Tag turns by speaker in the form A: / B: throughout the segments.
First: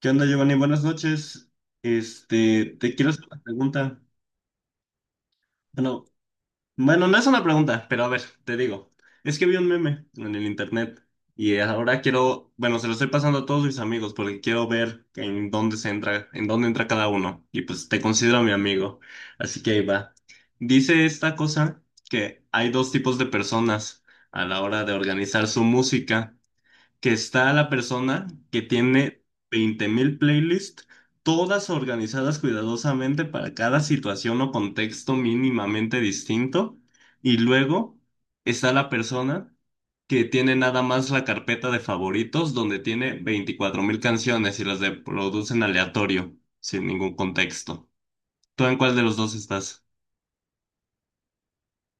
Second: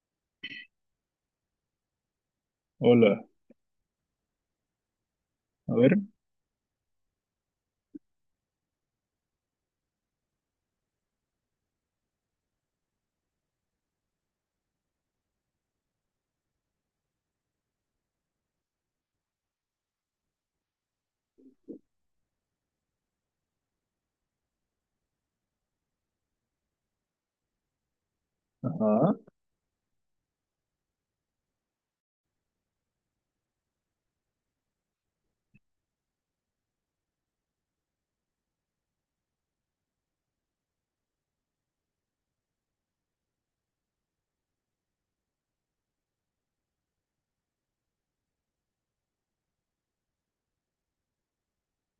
A: ¿Qué onda, Giovanni? Buenas noches. Este, te quiero hacer
B: Hola,
A: una pregunta.
B: a ver.
A: Bueno, bueno, no es una pregunta, pero a ver, te digo. Es que vi un meme en el internet y ahora quiero, bueno, se lo estoy pasando a todos mis amigos porque quiero ver en dónde se entra, en dónde entra cada uno. Y pues te considero mi amigo. Así que ahí va. Dice esta cosa que hay dos tipos de personas a la hora de organizar su música, que está la persona que
B: Ajá.
A: tiene 20.000 playlists, todas organizadas cuidadosamente para cada situación o contexto mínimamente distinto. Y luego está la persona que tiene nada más la carpeta de favoritos donde tiene 24.000 canciones y las reproducen aleatorio, sin ningún contexto. ¿Tú en cuál de los dos estás?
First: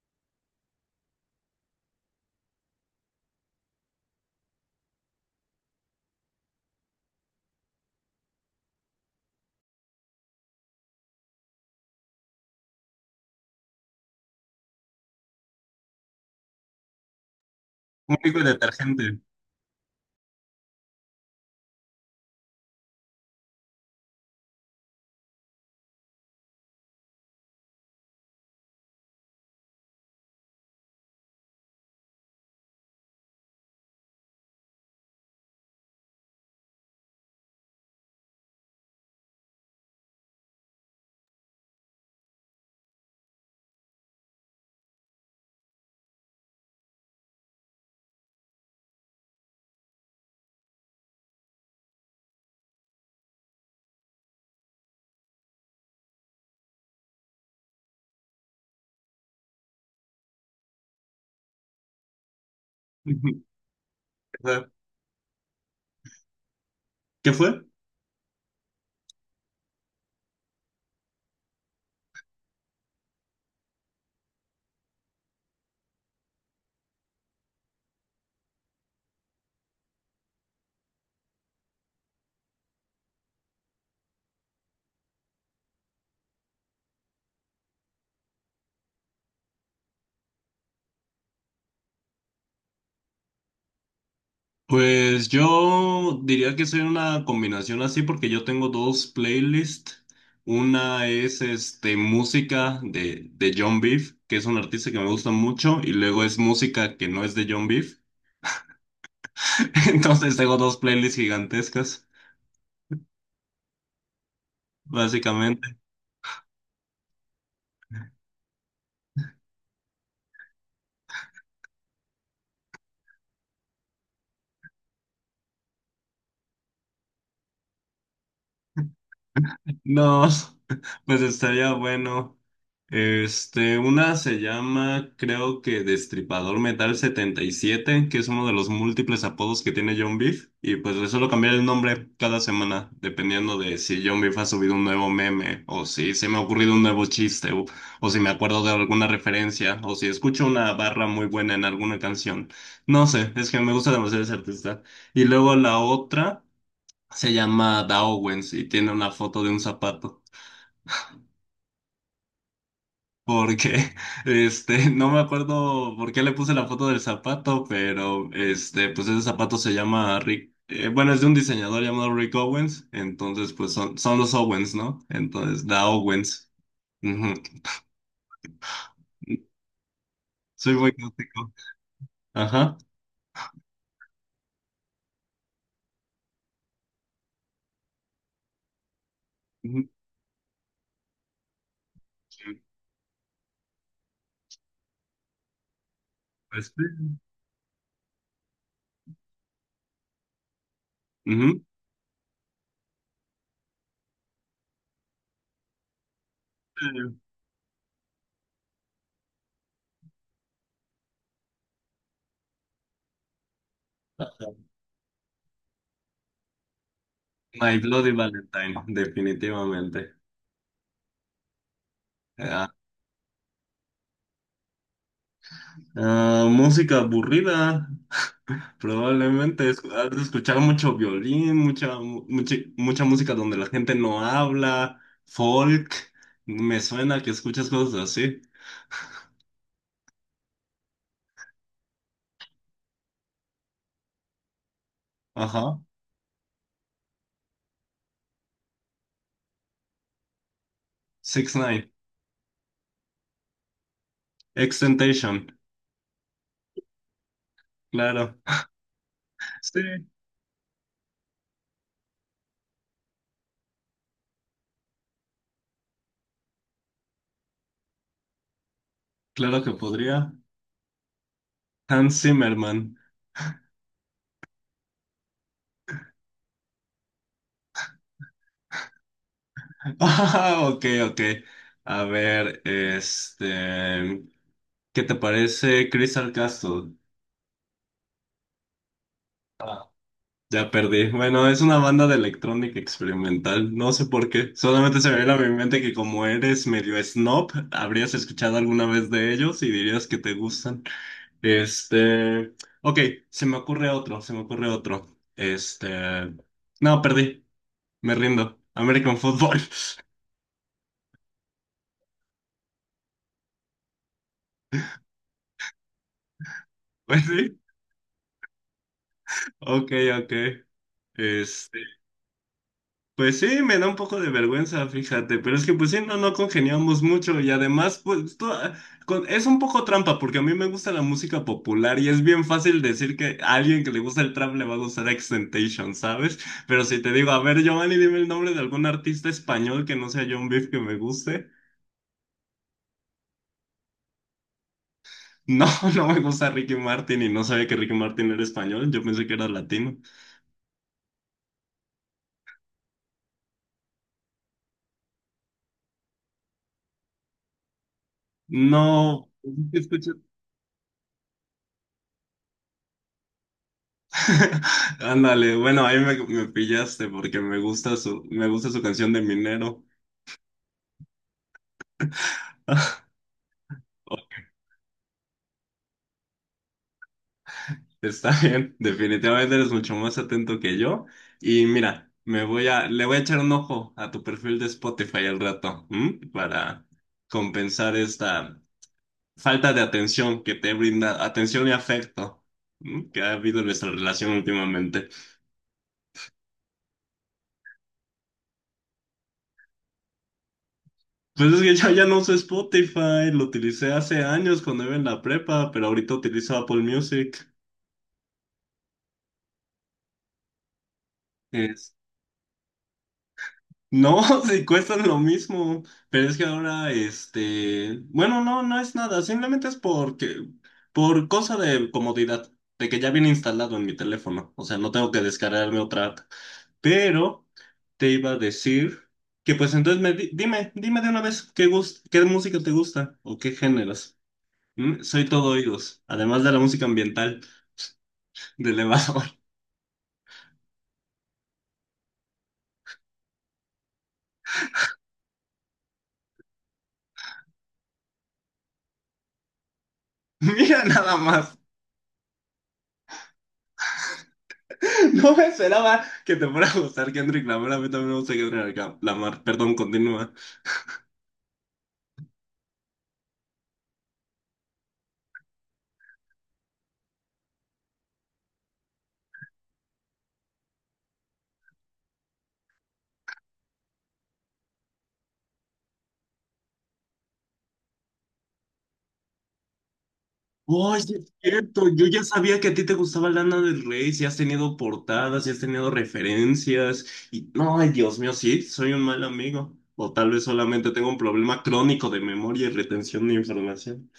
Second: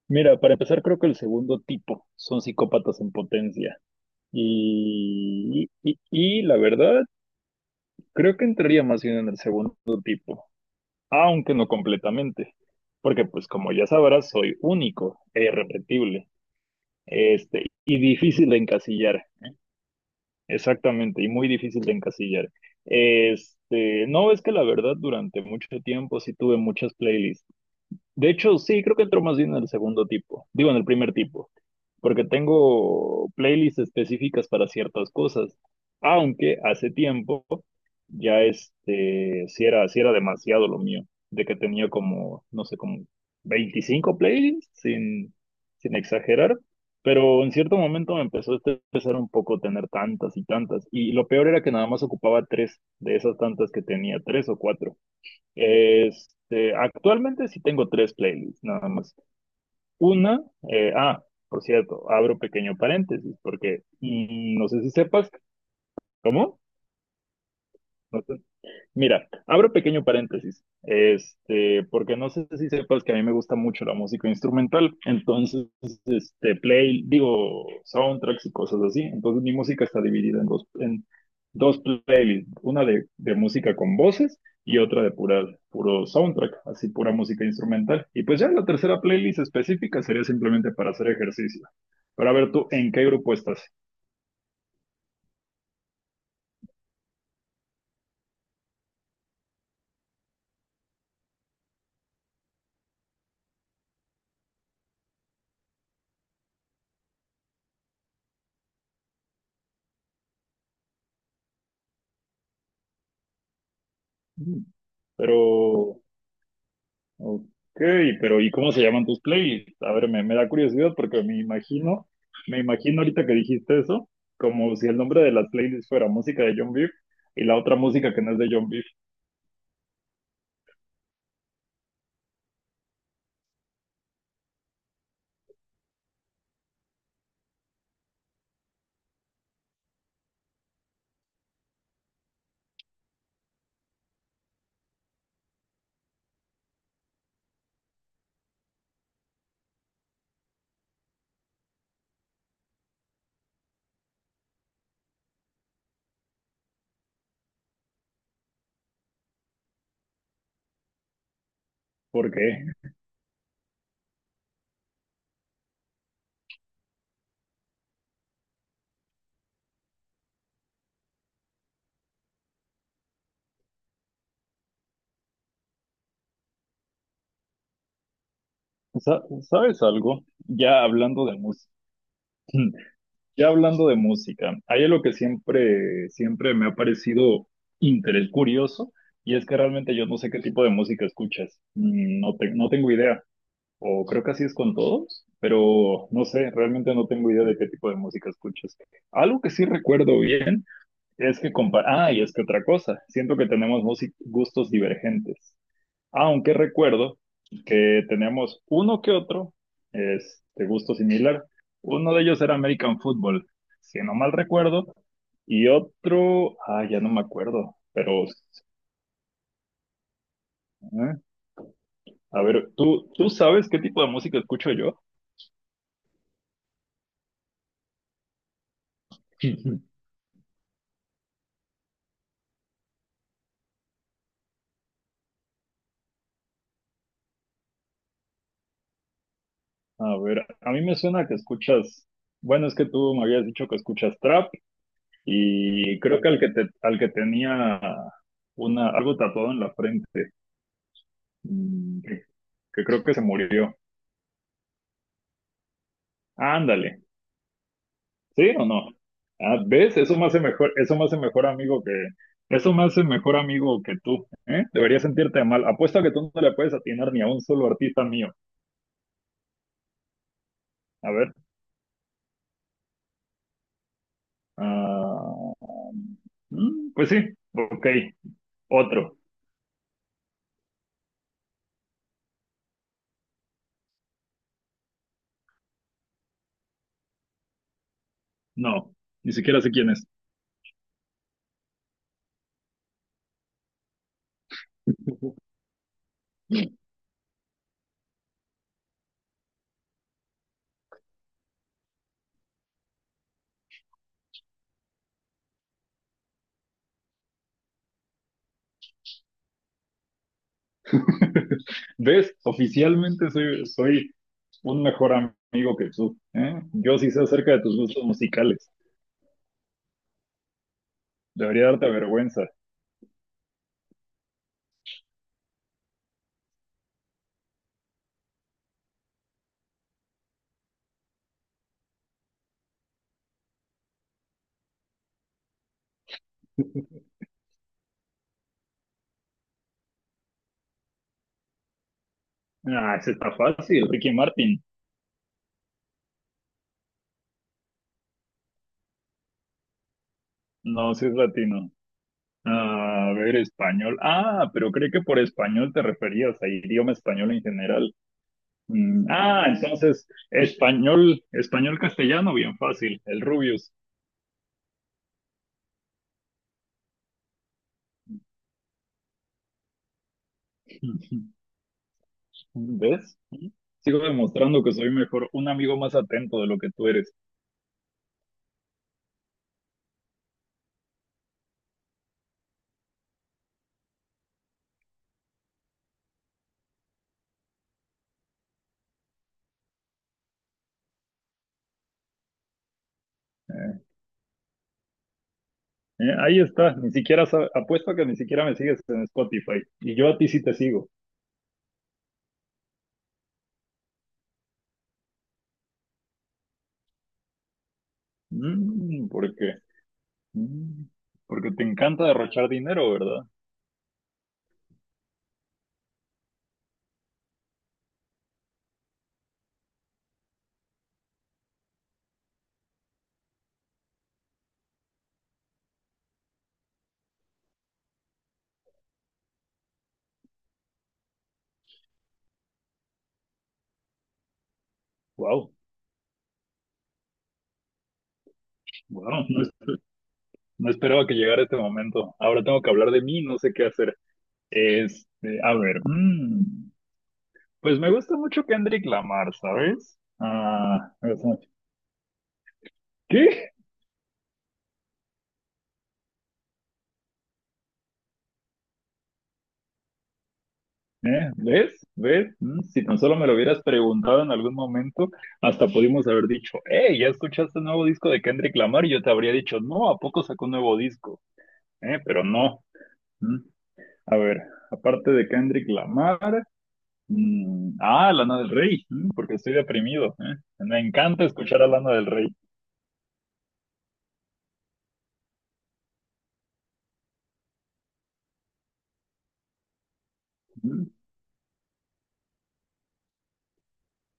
B: Mira, para empezar, creo que el segundo tipo son psicópatas en potencia. Y la verdad, creo que entraría más bien en el segundo tipo, aunque no completamente. Porque, pues, como ya sabrás, soy único e irrepetible. Y
A: Único y
B: difícil de
A: detergente.
B: encasillar. Exactamente, y muy difícil de encasillar. No, es que la verdad, durante mucho tiempo sí tuve muchas playlists. De hecho, sí, creo que entró más bien en el segundo tipo. Digo, en el primer tipo, porque tengo playlists específicas para ciertas cosas. Aunque hace tiempo ya si era demasiado lo mío, de que tenía como, no sé, como 25 playlists, sin exagerar, pero en cierto momento me empezó a estresar un poco tener tantas y tantas, y lo peor era que nada más ocupaba tres de esas tantas que tenía, tres o cuatro. Actualmente sí tengo tres playlists, nada más. Una, por cierto, abro pequeño paréntesis, porque no sé si sepas, ¿cómo?
A: ¿Qué fue?
B: Mira, abro pequeño paréntesis, porque no sé si sepas que a mí me gusta mucho la música instrumental, entonces, digo, soundtracks y cosas así, entonces mi música está dividida en dos playlists, una de música con voces y otra de puro soundtrack, así pura música instrumental, y pues ya la tercera playlist específica sería simplemente para hacer ejercicio, para ver tú en qué grupo estás,
A: Pues yo diría que soy una combinación así porque yo tengo dos playlists. Una es este, música de John Beef, que es un artista que me gusta mucho, y luego es música que no es de John Beef. Entonces tengo dos playlists gigantescas.
B: pero... Ok, pero ¿y cómo se llaman tus playlists? A ver, me da curiosidad porque me imagino ahorita que dijiste eso, como si el nombre de las playlists fuera música de John Beef y la otra música que no es de John Beef.
A: No, pues estaría bueno. Este, una se llama, creo que Destripador Metal 77, que es uno de los múltiples apodos que tiene John Beef. Y pues le suelo cambiar el nombre cada semana, dependiendo de si John Beef ha subido un nuevo meme, o si se me ha ocurrido un nuevo chiste, o si me acuerdo de alguna referencia, o si escucho una barra muy buena en alguna canción. No sé, es que me gusta demasiado ese artista. Y luego la otra se llama Da y tiene una foto de un zapato.
B: ¿Por qué?
A: Porque, este, no me acuerdo por qué le puse la foto del zapato, pero, este, pues ese zapato se llama Rick, bueno, es de un diseñador llamado Rick Owens, entonces, pues son los Owens, ¿no? Entonces, Da Owens. Ujú.
B: ¿Sabes algo?
A: Soy
B: Ya
A: muy
B: hablando de
A: gótico.
B: música,
A: Ajá.
B: ya hablando de música, hay algo que siempre, siempre me ha parecido interés curioso y es que
A: Ujú.
B: realmente yo no sé qué tipo de música escuchas. No, no tengo idea. O creo que así es con todos, pero no sé,
A: Pues sí.
B: realmente no tengo idea de qué tipo de música escuchas. Algo que sí recuerdo bien es que
A: Ujú.
B: y es que otra cosa, siento que tenemos gustos divergentes, aunque recuerdo que tenemos uno que otro es de gusto similar. Uno de ellos era American Football, si no mal recuerdo, y otro, ah, ya no me acuerdo,
A: My Bloody
B: pero ¿eh?
A: Valentine, definitivamente.
B: A
A: Ah,
B: ver, tú sabes qué tipo de música escucho yo?
A: ah, música aburrida. Probablemente has de escuchar mucho violín, mucha música donde la gente no habla, folk. Me suena que escuchas cosas así.
B: A ver, a mí me suena que escuchas, bueno, es que tú me habías dicho que escuchas trap
A: Ajá.
B: y creo que al que al que tenía una, algo tatuado en la frente,
A: Six Nine.
B: mm, que, que creo que se murió.
A: Extentation.
B: Ándale,
A: Claro.
B: ¿sí o no? Ah,
A: Sí,
B: ¿ves? Eso me hace mejor, eso me hace mejor amigo que, eso me hace mejor amigo que tú, ¿eh? Deberías sentirte mal. Apuesto a que tú no le puedes atinar ni a un solo artista mío.
A: claro que podría.
B: A ver,
A: Hans Zimmerman.
B: ah, pues sí, ok, otro.
A: Ah, ok, ok. A ver, este. ¿Qué te parece Crystal Castle?
B: No, ni siquiera sé quién es.
A: Ya perdí. Bueno, es una banda de electrónica experimental. No sé por qué. Solamente se me viene a mi mente que como eres medio snob, habrías escuchado alguna vez de ellos y dirías que te gustan. Este, ok, se me ocurre otro. Este, no, perdí. Me rindo. American Football.
B: ¿Ves? Oficialmente soy un mejor amigo que tú, ¿eh? Yo sí sé
A: Pues
B: acerca
A: sí.
B: de tus gustos musicales.
A: Ok, ok.
B: Debería
A: Este,
B: darte vergüenza.
A: pues sí, me da un poco de vergüenza, fíjate, pero es que pues sí, no, no congeniamos mucho y además pues tú- con- es un poco trampa porque a mí me gusta la música popular y es bien fácil decir que a alguien que le gusta el trap le va a gustar Extentation, ¿sabes? Pero si te digo, a ver, Giovanni, dime el nombre de algún artista español que no sea John Beef que me guste.
B: Ah, ese está fácil. Ricky Martin.
A: No, no me gusta Ricky Martin y no sabía que Ricky Martin era español, yo pensé que era latino.
B: No, si es latino. A ver, español. Ah, pero creí que por español te referías a idioma español en general.
A: No,
B: Entonces, español, español castellano, bien fácil. El Rubius.
A: ándale, bueno, ahí me pillaste porque me gusta su canción de Minero.
B: ¿Ves? Sigo demostrando que soy mejor, un amigo más atento de lo que tú eres.
A: Está bien, definitivamente eres mucho más atento que yo. Y mira, le voy a echar un ojo a tu perfil de Spotify al rato, ¿m? Para compensar esta falta de atención que te brinda, atención y afecto, ¿m? Que ha habido en
B: Eh,
A: nuestra relación últimamente.
B: ahí está, ni siquiera apuesto a que ni siquiera me sigues en Spotify. Y yo a ti sí te sigo.
A: Pues es que yo ya no uso Spotify, lo utilicé hace años cuando iba en la prepa, pero ahorita utilizo Apple Music.
B: ¿Por qué? Mm, Porque te
A: Es-
B: encanta derrochar dinero, ¿verdad?
A: no, si cuestan lo mismo, pero es que ahora, este, bueno, no, no es nada, simplemente es porque, por cosa de comodidad, de que ya viene instalado en mi teléfono, o sea, no tengo que descargarme otra app. Pero te iba a decir que, pues entonces, dime de una vez qué música te gusta o qué géneros. ¿Mm? Soy todo
B: Wow,
A: oídos, además de la música ambiental de
B: wow,
A: elevador.
B: no, no esperaba que llegara este momento. Ahora tengo que hablar de mí, no sé qué hacer. A ver, pues me gusta mucho Kendrick Lamar, ¿sabes?
A: Mira
B: Ah, o
A: nada
B: sea,
A: más.
B: ¿qué?
A: No me esperaba que te fuera a gustar Kendrick Lamar. A mí también me gusta Kendrick Lamar. Perdón, continúa.
B: ¿Eh? ¿Ves? ¿Ves? Si tan solo me lo hubieras preguntado en algún momento, hasta pudimos haber dicho, hey, ¿ya escuchaste el nuevo disco de Kendrick Lamar? Y yo te habría dicho, no, ¿a poco sacó un nuevo disco? ¿Eh? Pero no. Mm. A ver, aparte de Kendrick Lamar, Lana del Rey, mm, porque estoy deprimido. ¿Eh? Me
A: Oye,
B: encanta
A: es
B: escuchar a
A: cierto.
B: Lana del
A: Yo ya
B: Rey.
A: sabía que a ti te gustaba Lana del Rey. Si has tenido portadas, si has tenido referencias. Y no, ay, Dios mío, sí, soy un mal amigo. O tal vez
B: Mm.
A: solamente tengo un problema crónico de memoria y retención de información.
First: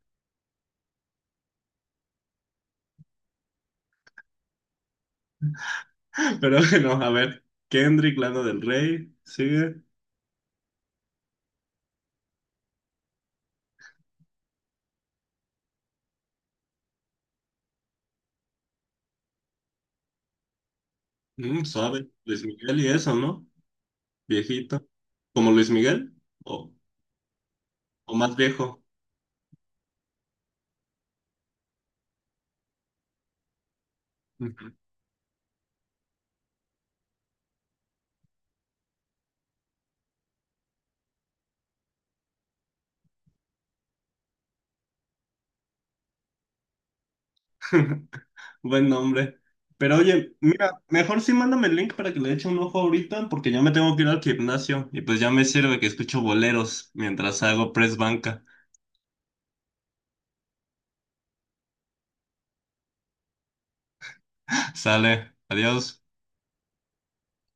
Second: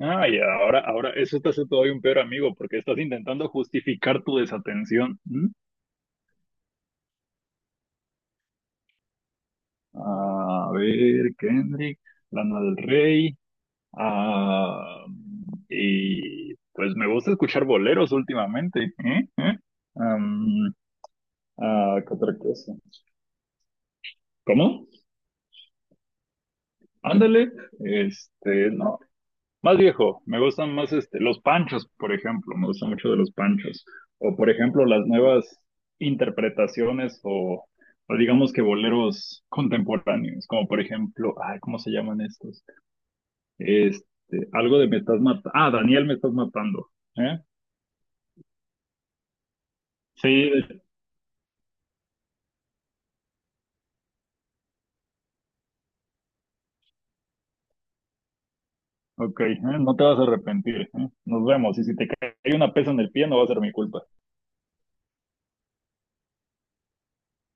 B: Ah, y ahora, ahora, eso te hace todavía un peor amigo, porque estás intentando justificar tu desatención. ¿M?
A: Pero bueno, a ver. Kendrick, Lana del Rey. Sigue.
B: A ver, Kendrick, Lana del Rey. Ah, y pues me gusta escuchar boleros últimamente, ¿eh? ¿Eh? Am,
A: Mm, suave.
B: ¿Qué otra
A: Luis
B: cosa?
A: Miguel y eso, ¿no? Viejito.
B: ¿Cómo?
A: ¿Como Luis Miguel? ¿O,
B: Ándale,
A: o más viejo?
B: no, más viejo, me gustan más los panchos, por ejemplo, me gusta mucho de los panchos, o por
A: Ujú.
B: ejemplo las nuevas interpretaciones o digamos que boleros contemporáneos, como por ejemplo, ay, ¿cómo se llaman estos? Este, algo de me estás matando, ah, Daniel me estás matando, ¿eh?
A: Buen nombre. Pero oye,
B: Sí,
A: mira, mejor sí mándame el link para que le eche un ojo ahorita, porque ya me tengo que ir al gimnasio y pues ya me sirve que escucho boleros mientras hago press banca.
B: ok, ¿eh? No te vas a arrepentir, ¿eh? Nos vemos. Y si te cae una pesa en el pie, no va a ser mi culpa.
A: Sale, adiós.